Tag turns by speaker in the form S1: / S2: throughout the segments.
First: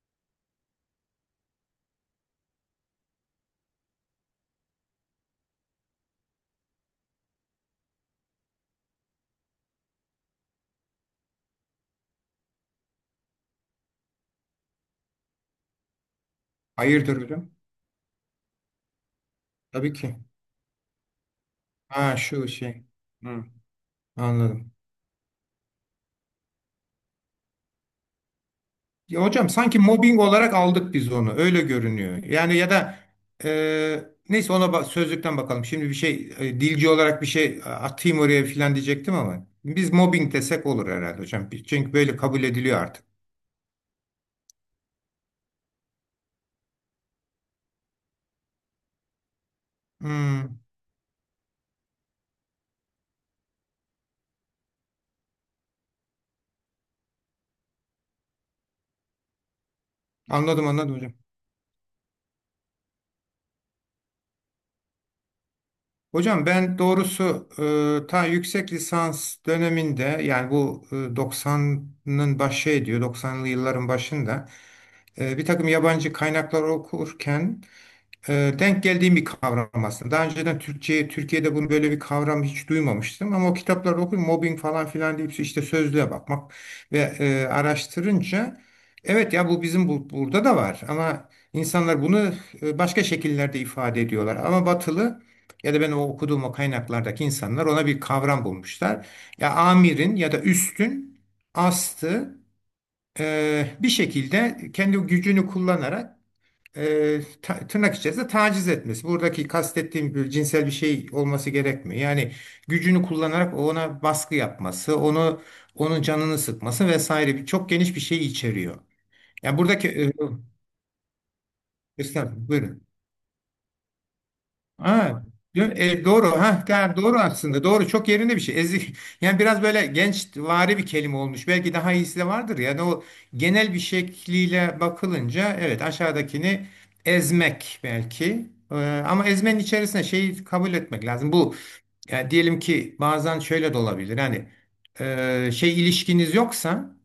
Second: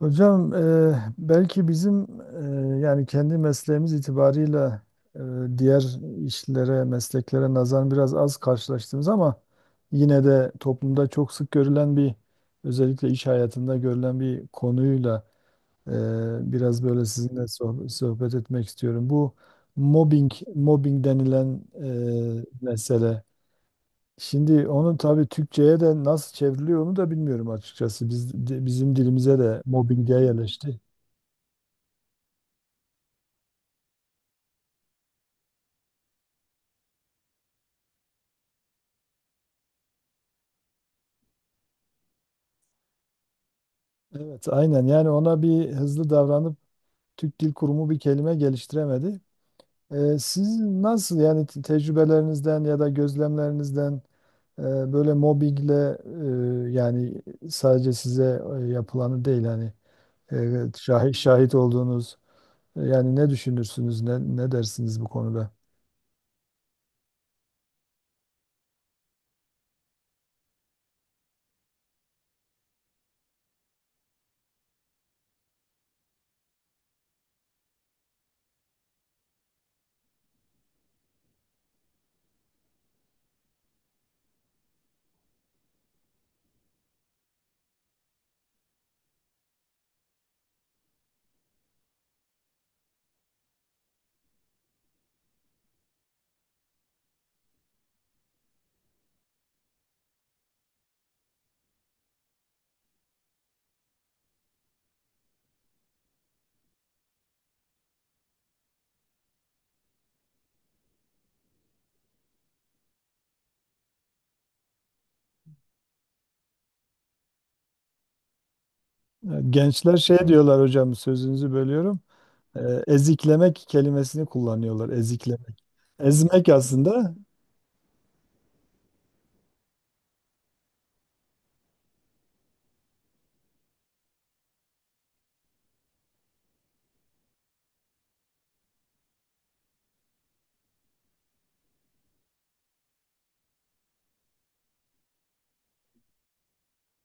S1: Hocam belki bizim yani kendi mesleğimiz itibarıyla e, diğer işlere, mesleklere nazaran biraz az karşılaştığımız ama yine de toplumda çok sık görülen bir, özellikle iş hayatında görülen bir konuyla e, biraz böyle
S2: Hayırdır
S1: sizinle
S2: hocam?
S1: sohbet etmek istiyorum. Bu
S2: Tabii ki.
S1: mobbing, mobbing denilen
S2: Ha şu şey.
S1: mesele.
S2: Hı,
S1: Şimdi
S2: anladım.
S1: onu tabii Türkçe'ye de nasıl çevriliyor onu da bilmiyorum açıkçası. Biz, bizim
S2: Ya
S1: dilimize
S2: hocam
S1: de
S2: sanki
S1: mobbing
S2: mobbing
S1: diye
S2: olarak
S1: yerleşti.
S2: aldık biz onu. Öyle görünüyor. Yani ya da neyse ona sözlükten bakalım. Şimdi bir şey dilci olarak bir şey atayım oraya filan diyecektim ama biz mobbing desek olur herhalde hocam. Çünkü böyle kabul ediliyor artık.
S1: Evet, aynen. Yani ona bir hızlı davranıp Türk Dil Kurumu bir kelime geliştiremedi.
S2: Hı,
S1: Siz nasıl yani tecrübelerinizden ya da gözlemlerinizden e, böyle mobbingle yani sadece size yapılanı değil, hani
S2: anladım anladım hocam.
S1: şahit olduğunuz yani ne düşünürsünüz, ne dersiniz bu konuda?
S2: Hocam ben doğrusu ta yüksek lisans döneminde, yani bu 90'ın başı ediyor, doksanlı yılların başında bir takım yabancı kaynaklar okurken denk geldiğim bir kavram aslında. Daha önceden Türkçe, Türkiye'de bunu, böyle bir kavram, hiç duymamıştım ama o kitapları okuyup mobbing falan filan deyip işte sözlüğe bakmak ve araştırınca evet ya bu bizim, bu burada da var ama insanlar bunu başka şekillerde ifade ediyorlar. Ama Batılı, ya da ben o okuduğum o kaynaklardaki insanlar, ona bir kavram bulmuşlar. Ya amirin ya da üstün astı bir şekilde kendi gücünü kullanarak tırnak içerisinde taciz etmesi. Buradaki kastettiğim bir cinsel bir şey olması gerekmiyor. Yani gücünü kullanarak ona baskı yapması, onu onun canını sıkması vesaire bir çok geniş bir şey içeriyor. Yani buradaki
S1: Gençler
S2: e,
S1: şey diyorlar, hocam sözünüzü bölüyorum.
S2: Estağfurullah, buyurun.
S1: Eziklemek kelimesini kullanıyorlar.
S2: Ha,
S1: Eziklemek.
S2: doğru.
S1: Ezmek
S2: Ha,
S1: aslında.
S2: doğru aslında. Doğru. Çok yerinde bir şey. Ezik. Yani biraz böyle gençvari bir kelime olmuş. Belki daha iyisi de vardır. Yani o genel bir şekliyle bakılınca evet aşağıdakini ezmek belki. Ama ezmenin içerisine şeyi kabul etmek lazım. Bu, yani diyelim ki bazen şöyle de olabilir. Yani şey ilişkiniz yoksa,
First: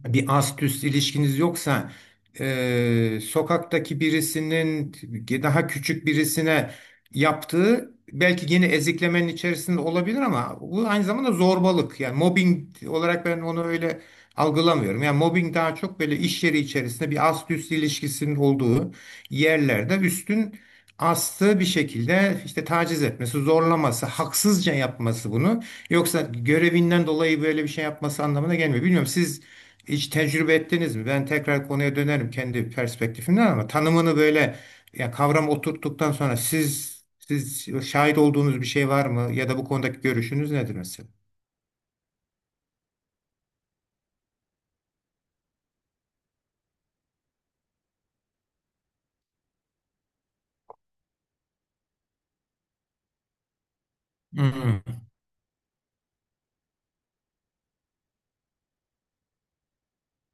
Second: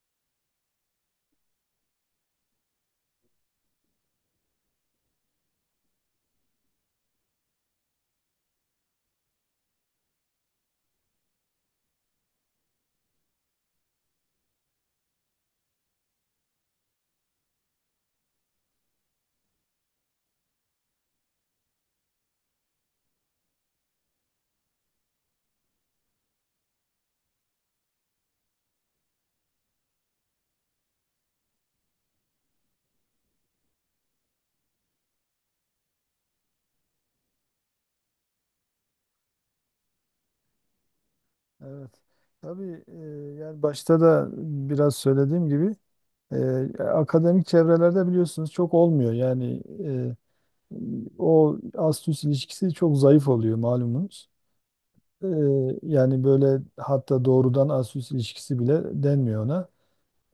S2: bir ast üst ilişkiniz yoksa, sokaktaki birisinin daha küçük birisine yaptığı, belki yine eziklemenin içerisinde olabilir ama bu aynı zamanda zorbalık. Yani mobbing olarak ben onu öyle algılamıyorum. Yani mobbing daha çok böyle iş yeri içerisinde bir ast üst ilişkisinin olduğu yerlerde üstün astı bir şekilde işte taciz etmesi, zorlaması, haksızca yapması bunu. Yoksa görevinden dolayı böyle bir şey yapması anlamına gelmiyor. Bilmiyorum, siz hiç tecrübe ettiniz mi? Ben tekrar konuya dönerim kendi perspektifimden ama tanımını böyle, ya kavram oturttuktan sonra, siz şahit olduğunuz bir şey var mı ya da bu konudaki görüşünüz nedir mesela?
S1: Evet. Tabii yani başta da biraz söylediğim gibi e, akademik çevrelerde biliyorsunuz çok olmuyor. Yani o ast-üst ilişkisi çok zayıf oluyor malumunuz.
S2: Hmm,
S1: E, yani böyle hatta doğrudan ast-üst ilişkisi bile denmiyor ona.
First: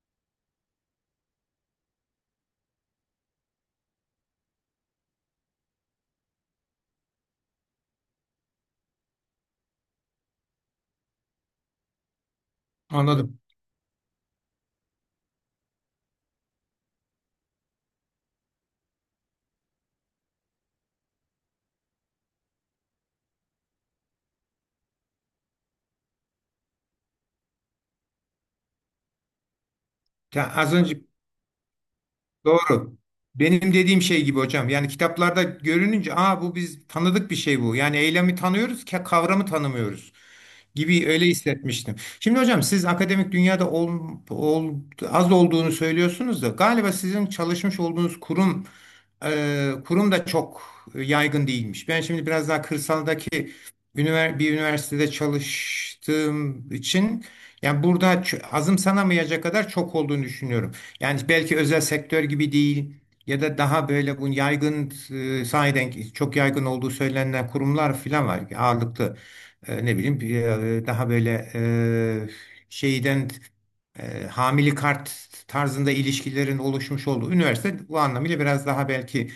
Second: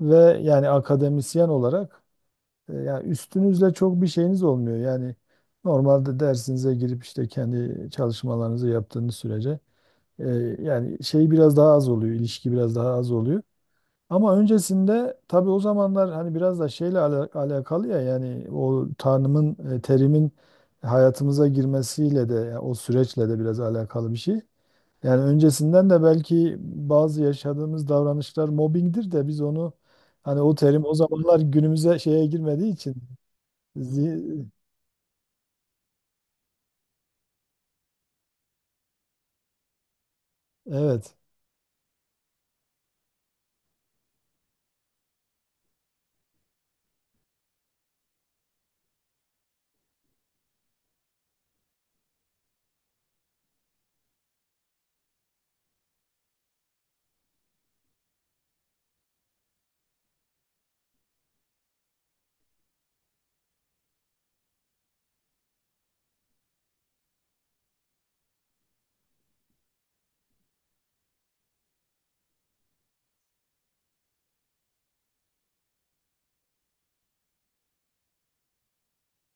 S1: Ve yani akademisyen olarak yani üstünüzle çok bir şeyiniz olmuyor. Yani normalde dersinize girip işte kendi çalışmalarınızı yaptığınız sürece e, yani şey biraz daha az oluyor, ilişki biraz daha az
S2: anladım.
S1: oluyor. Ama öncesinde tabii o zamanlar hani biraz da şeyle alakalı ya, yani o tanımın terimin hayatımıza girmesiyle de, yani o süreçle de biraz alakalı bir şey. Yani öncesinden de belki bazı yaşadığımız davranışlar mobbingdir de biz onu hani
S2: Ya
S1: o
S2: az
S1: terim o
S2: önce.
S1: zamanlar günümüze şeye girmediği için.
S2: Doğru. Benim dediğim şey gibi
S1: zi-
S2: hocam. Yani kitaplarda görününce, aa, bu biz tanıdık bir şey bu. Yani eylemi tanıyoruz, kavramı tanımıyoruz gibi,
S1: evet.
S2: öyle hissetmiştim. Şimdi hocam siz akademik dünyada ol- az olduğunu söylüyorsunuz da galiba sizin çalışmış olduğunuz kurum da çok yaygın değilmiş. Ben şimdi biraz daha kırsaldaki bir üniversitede çalıştığım için, yani burada azımsanamayacak kadar çok olduğunu düşünüyorum. Yani belki özel sektör gibi değil ya da daha böyle bu yaygın, sahiden ki çok yaygın olduğu söylenen kurumlar falan var. Ağırlıklı ne bileyim, daha böyle şeyden, hamili kart tarzında ilişkilerin oluşmuş olduğu üniversite bu anlamıyla biraz daha belki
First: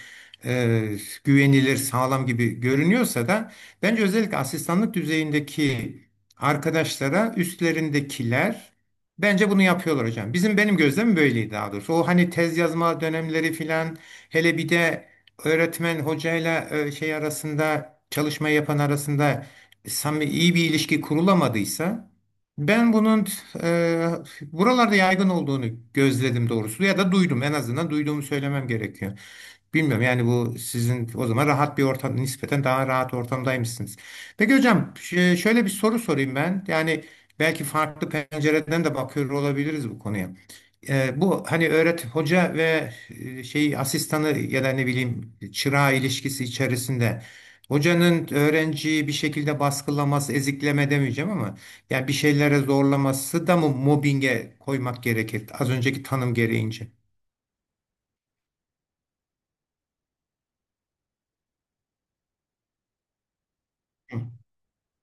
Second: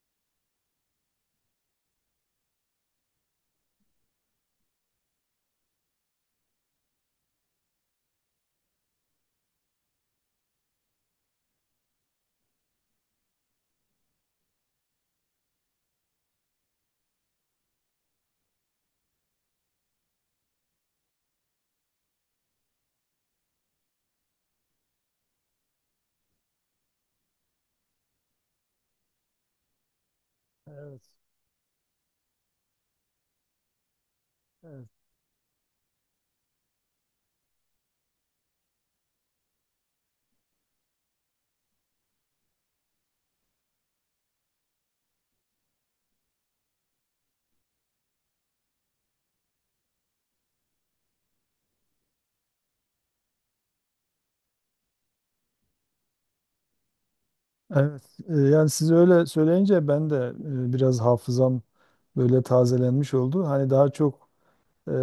S2: e, güvenilir, sağlam gibi görünüyorsa da bence özellikle asistanlık düzeyindeki arkadaşlara üstlerindekiler, bence bunu yapıyorlar hocam. Benim gözlemim böyleydi daha doğrusu. O hani tez yazma dönemleri filan, hele bir de öğretmen hocayla şey arasında, çalışma yapan arasında, samimi iyi bir ilişki kurulamadıysa, ben bunun e, buralarda yaygın olduğunu gözledim doğrusu, ya da duydum, en azından duyduğumu söylemem gerekiyor. Bilmiyorum, yani bu
S1: Evet,
S2: sizin o zaman rahat bir ortam, nispeten daha rahat ortamdaymışsınız. Peki
S1: evet.
S2: hocam, şöyle bir soru sorayım ben. Yani belki farklı pencereden de bakıyor olabiliriz bu konuya. Bu hani hoca ve şey asistanı ya da ne bileyim çırağı ilişkisi içerisinde, hocanın öğrenciyi bir şekilde baskılaması, ezikleme demeyeceğim ama yani bir şeylere zorlaması da mı mobbinge koymak gerekir az önceki tanım gereğince?
S1: Evet, yani siz öyle söyleyince ben de biraz hafızam böyle tazelenmiş oldu. Hani daha
S2: Hı
S1: çok.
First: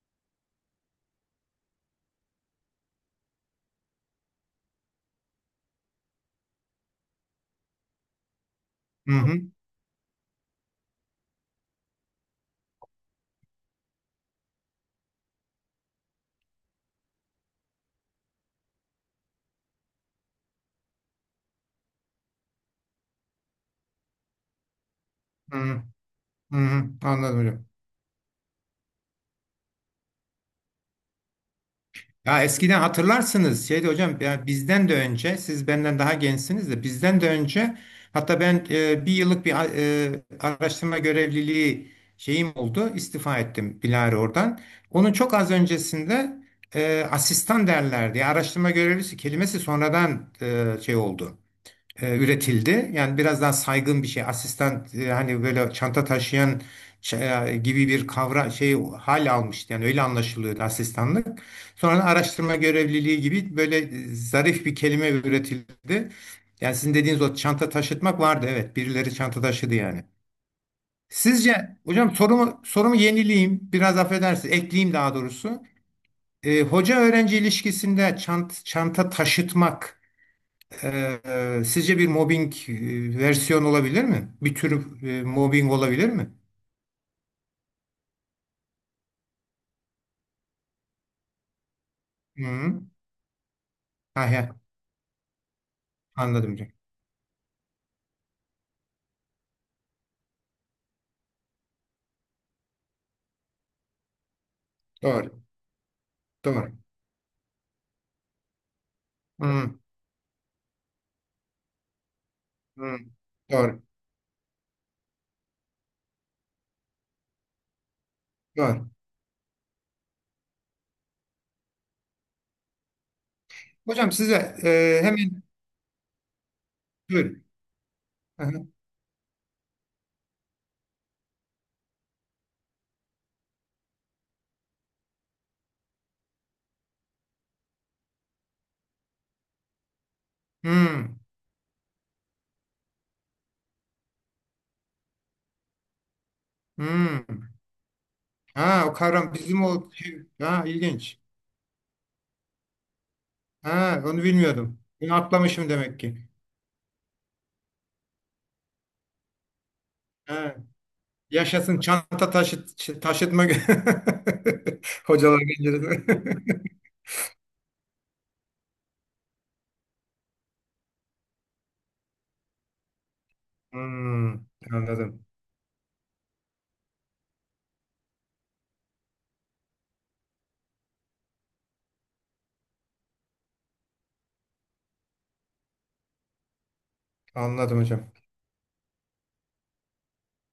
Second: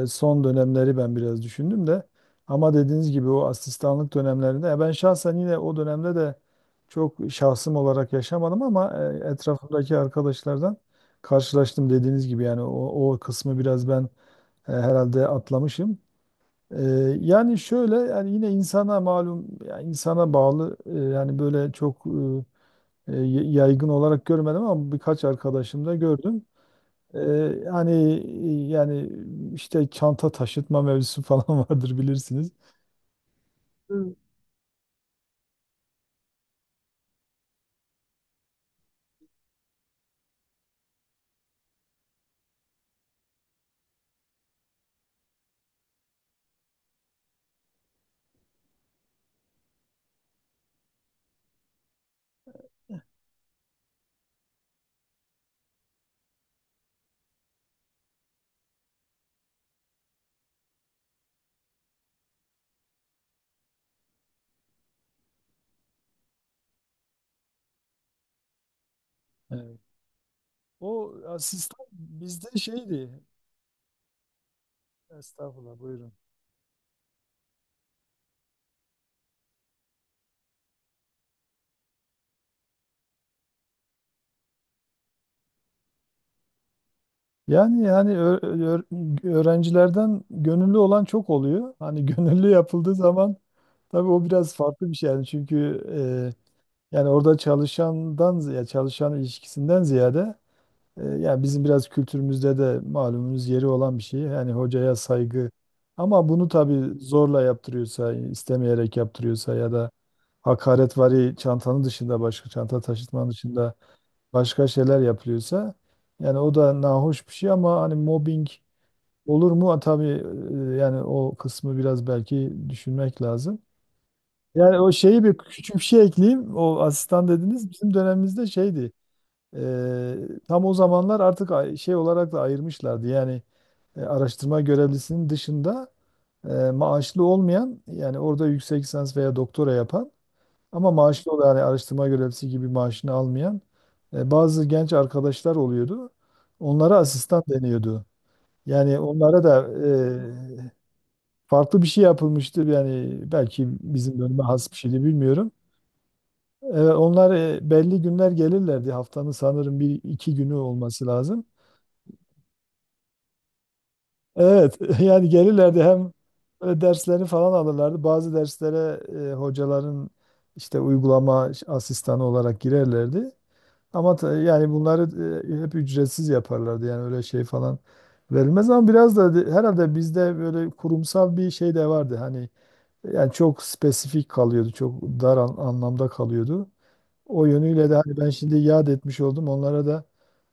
S1: Son dönemleri ben biraz düşündüm de. Ama dediğiniz gibi o asistanlık dönemlerinde ben şahsen yine o dönemde de çok şahsım olarak yaşamadım ama
S2: hı.
S1: etrafımdaki arkadaşlardan karşılaştım dediğiniz gibi, yani o kısmı biraz ben herhalde atlamışım. E, yani şöyle, yani yine insana malum, yani insana bağlı yani böyle çok e, yaygın olarak görmedim ama birkaç
S2: Hı.
S1: arkadaşım da gördüm.
S2: Hı hı, anladım
S1: Ee,
S2: hocam.
S1: hani yani işte çanta taşıtma mevzusu falan vardır
S2: Ya
S1: bilirsiniz.
S2: eskiden hatırlarsınız, şeydi
S1: Hı.
S2: hocam, ya bizden de önce, siz benden daha gençsiniz de, bizden de önce, hatta ben bir yıllık bir araştırma görevliliği şeyim oldu, istifa ettim Bilari oradan. Onun çok az öncesinde asistan derlerdi. Ya araştırma görevlisi kelimesi sonradan şey oldu. Üretildi. Yani biraz daha saygın bir şey. Asistan, hani böyle çanta taşıyan gibi bir şey hal almıştı. Yani öyle anlaşılıyordu asistanlık. Sonra araştırma görevliliği gibi böyle zarif bir kelime üretildi. Yani sizin dediğiniz o çanta taşıtmak vardı. Evet, birileri çanta taşıdı
S1: Evet.
S2: yani.
S1: O
S2: Sizce
S1: asistan
S2: hocam,
S1: bizde
S2: sorumu
S1: şeydi.
S2: yenileyim. Biraz affedersiniz. Ekleyeyim daha doğrusu.
S1: Estağfurullah, buyurun.
S2: Hoca öğrenci ilişkisinde çanta taşıtmak sizce bir mobbing versiyon olabilir mi? Bir tür mobbing olabilir mi?
S1: Yani yani öğrencilerden gönüllü olan çok oluyor. Hani
S2: Hı
S1: gönüllü
S2: -hı.
S1: yapıldığı zaman tabii o
S2: Ha, he,
S1: biraz farklı bir şey yani, çünkü
S2: anladım hocam.
S1: yani orada çalışandan ya çalışan ilişkisinden ziyade, yani bizim biraz kültürümüzde de malumunuz yeri olan bir şey. Yani hocaya
S2: Doğru,
S1: saygı. Ama bunu
S2: doğru.
S1: tabii zorla yaptırıyorsa, istemeyerek
S2: Hı
S1: yaptırıyorsa ya
S2: -hı.
S1: da hakaretvari çantanın dışında, başka çanta taşıtmanın dışında
S2: Doğru,
S1: başka şeyler yapılıyorsa, yani o da nahoş bir şey ama hani mobbing
S2: doğru.
S1: olur mu? Ha, tabii yani o kısmı biraz belki düşünmek lazım.
S2: Hocam size,
S1: Yani o şeyi bir
S2: hemen,
S1: küçük bir şey ekleyeyim. O asistan
S2: buyurun.
S1: dediniz bizim
S2: Hı
S1: dönemimizde
S2: -hı.
S1: şeydi. Eee, tam o zamanlar artık şey olarak da ayırmışlardı. Yani araştırma görevlisinin dışında maaşlı olmayan, yani orada yüksek lisans veya doktora yapan ama
S2: Hı
S1: maaşlı olan, yani araştırma görevlisi gibi maaşını almayan bazı genç arkadaşlar oluyordu. Onlara
S2: hı.
S1: asistan deniyordu.
S2: Ha, o
S1: Yani
S2: kavram
S1: onlara
S2: bizim
S1: da
S2: o şey, ha,
S1: e,
S2: ilginç.
S1: farklı bir şey yapılmıştı. Yani belki
S2: Ha,
S1: bizim
S2: onu
S1: bölüme has bir
S2: bilmiyordum.
S1: şeydi
S2: Bunu
S1: bilmiyorum.
S2: atlamışım demek ki.
S1: Evet, onlar belli günler gelirlerdi. Haftanın sanırım bir iki günü
S2: Ha,
S1: olması lazım.
S2: yaşasın çanta taşıtma
S1: Evet, yani
S2: hocalar
S1: gelirlerdi,
S2: gencesi.
S1: hem böyle derslerini falan alırlardı. Bazı derslere hocaların işte uygulama asistanı olarak girerlerdi. Ama
S2: Hmm,
S1: yani bunları
S2: anladım.
S1: hep ücretsiz yaparlardı. Yani öyle şey falan verilmez ama biraz da herhalde bizde böyle kurumsal bir şey de vardı. Hani yani çok spesifik kalıyordu, çok dar anlamda kalıyordu. O
S2: Anladım
S1: yönüyle de
S2: hocam.
S1: hani ben şimdi yad etmiş oldum. Onlara da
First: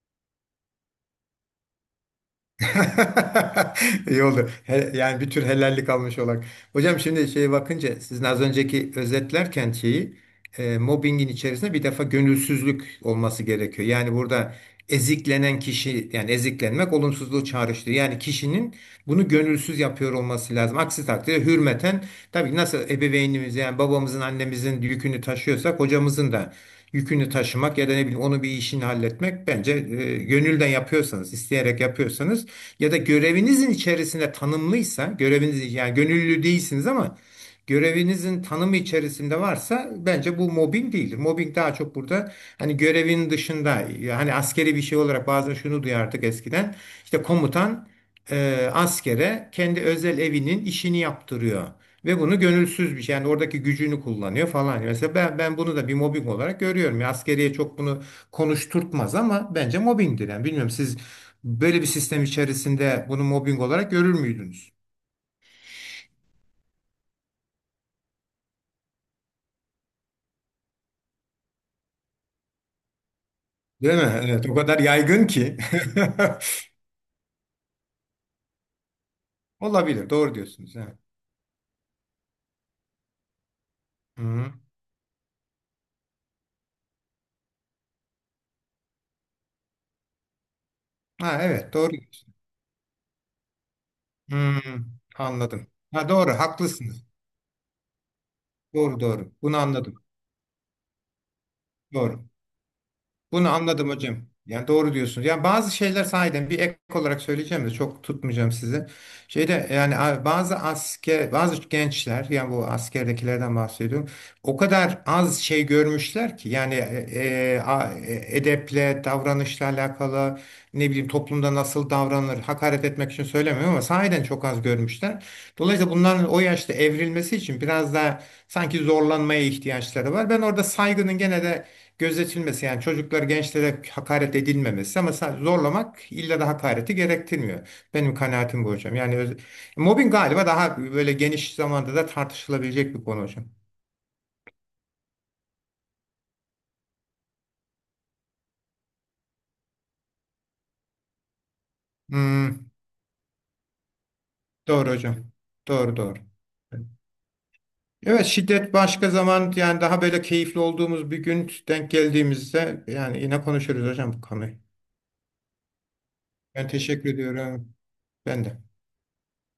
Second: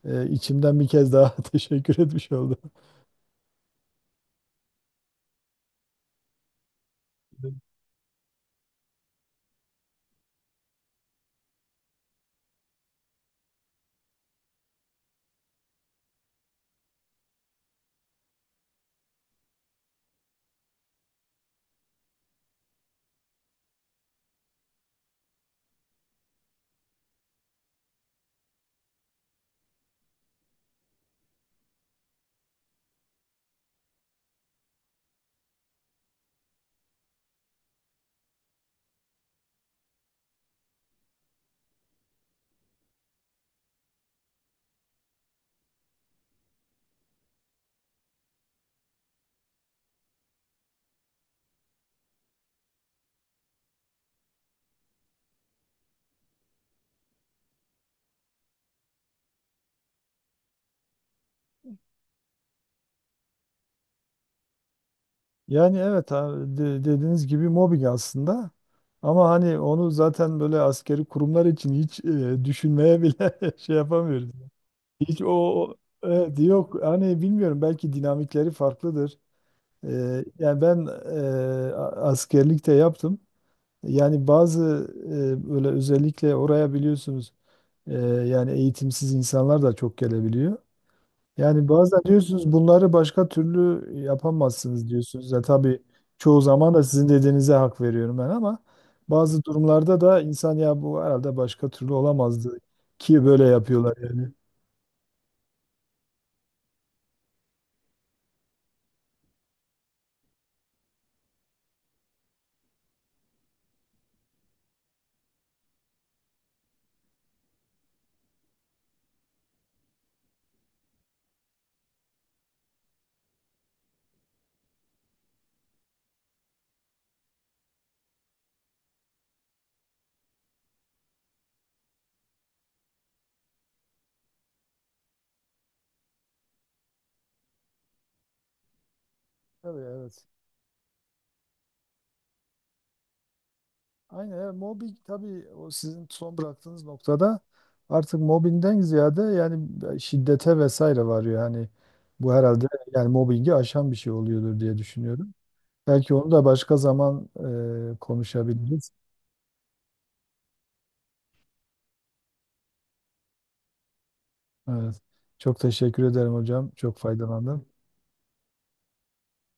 S1: içimden bir kez daha teşekkür etmiş oldum.
S2: İyi oldu. Yani bir tür helallik almış olarak. Hocam şimdi şeye bakınca, sizin az önceki özetlerken şeyi, mobbingin içerisinde bir defa gönülsüzlük olması gerekiyor. Yani burada eziklenen kişi, yani eziklenmek olumsuzluğu çağrıştırıyor. Yani kişinin bunu gönülsüz yapıyor olması lazım. Aksi takdirde hürmeten, tabii ki nasıl ebeveynimiz, yani babamızın, annemizin yükünü taşıyorsak, hocamızın da yükünü taşımak ya da ne bileyim onu, bir işini halletmek, bence gönülden yapıyorsanız, isteyerek yapıyorsanız ya da görevinizin içerisinde tanımlıysa, göreviniz yani, gönüllü değilsiniz ama görevinizin tanımı içerisinde varsa, bence bu mobbing değildir. Mobbing daha çok burada hani görevin dışında, hani askeri bir şey olarak bazen şunu duyardık eskiden, işte komutan askere kendi özel evinin işini yaptırıyor. Ve bunu gönülsüz bir şey, yani oradaki gücünü kullanıyor falan. Mesela ben bunu da bir mobbing olarak görüyorum. Ya askeriye çok bunu konuşturtmaz ama bence mobbingdir. Yani bilmiyorum, siz böyle bir sistem içerisinde bunu mobbing olarak görür müydünüz?
S1: Yani evet, ha, dediğiniz gibi mobbing aslında. Ama hani onu zaten böyle askeri kurumlar için hiç düşünmeye bile şey
S2: Değil mi?
S1: yapamıyoruz.
S2: Evet, o kadar
S1: Hiç
S2: yaygın ki.
S1: evet, yok hani bilmiyorum belki dinamikleri farklıdır.
S2: Olabilir. Doğru
S1: Yani
S2: diyorsunuz.
S1: ben
S2: Evet.
S1: askerlikte yaptım. Yani
S2: Hı.
S1: bazı böyle özellikle oraya biliyorsunuz e, yani eğitimsiz insanlar da çok gelebiliyor.
S2: Ha,
S1: Yani
S2: evet doğru
S1: bazen
S2: diyorsunuz.
S1: diyorsunuz bunları başka türlü
S2: Hı,
S1: yapamazsınız diyorsunuz. Ya
S2: anladım.
S1: tabii
S2: Ha, doğru,
S1: çoğu zaman da
S2: haklısınız.
S1: sizin dediğinize hak veriyorum ben ama
S2: Doğru doğru.
S1: bazı
S2: Bunu anladım.
S1: durumlarda da insan ya bu herhalde başka türlü
S2: Doğru.
S1: olamazdı ki böyle
S2: Bunu anladım
S1: yapıyorlar
S2: hocam.
S1: yani.
S2: Yani doğru diyorsunuz. Yani bazı şeyler sahiden, bir ek olarak söyleyeceğim de çok tutmayacağım sizi. Şeyde yani, bazı gençler, yani bu askerdekilerden bahsediyorum. O kadar az şey görmüşler ki, yani edeple, davranışla alakalı, ne bileyim, toplumda nasıl davranılır, hakaret etmek için söylemiyorum ama sahiden çok az görmüşler. Dolayısıyla bunların o yaşta evrilmesi için biraz daha sanki zorlanmaya ihtiyaçları var. Ben orada saygının gene de gözetilmesi, yani çocuklar, gençlere hakaret edilmemesi ama zorlamak illa da hakareti gerektirmiyor. Benim kanaatim bu hocam. Yani
S1: Tabii,
S2: mobbing
S1: evet.
S2: galiba daha böyle geniş zamanda da tartışılabilecek bir konu hocam.
S1: Aynen, evet. Mobbing tabii o sizin son bıraktığınız noktada artık mobbingden ziyade yani şiddete vesaire varıyor. Yani bu herhalde
S2: Hmm,
S1: yani mobbingi aşan bir şey oluyordur diye
S2: doğru hocam.
S1: düşünüyorum.
S2: Doğru
S1: Belki
S2: doğru.
S1: onu da başka zaman
S2: Evet, şiddet
S1: konuşabiliriz.
S2: başka zaman, yani daha böyle keyifli olduğumuz bir gün denk geldiğimizde yani yine konuşuruz hocam bu konuyu.
S1: Evet. Çok teşekkür ederim
S2: Ben
S1: hocam. Çok
S2: teşekkür
S1: faydalandım.
S2: ediyorum. Ben de.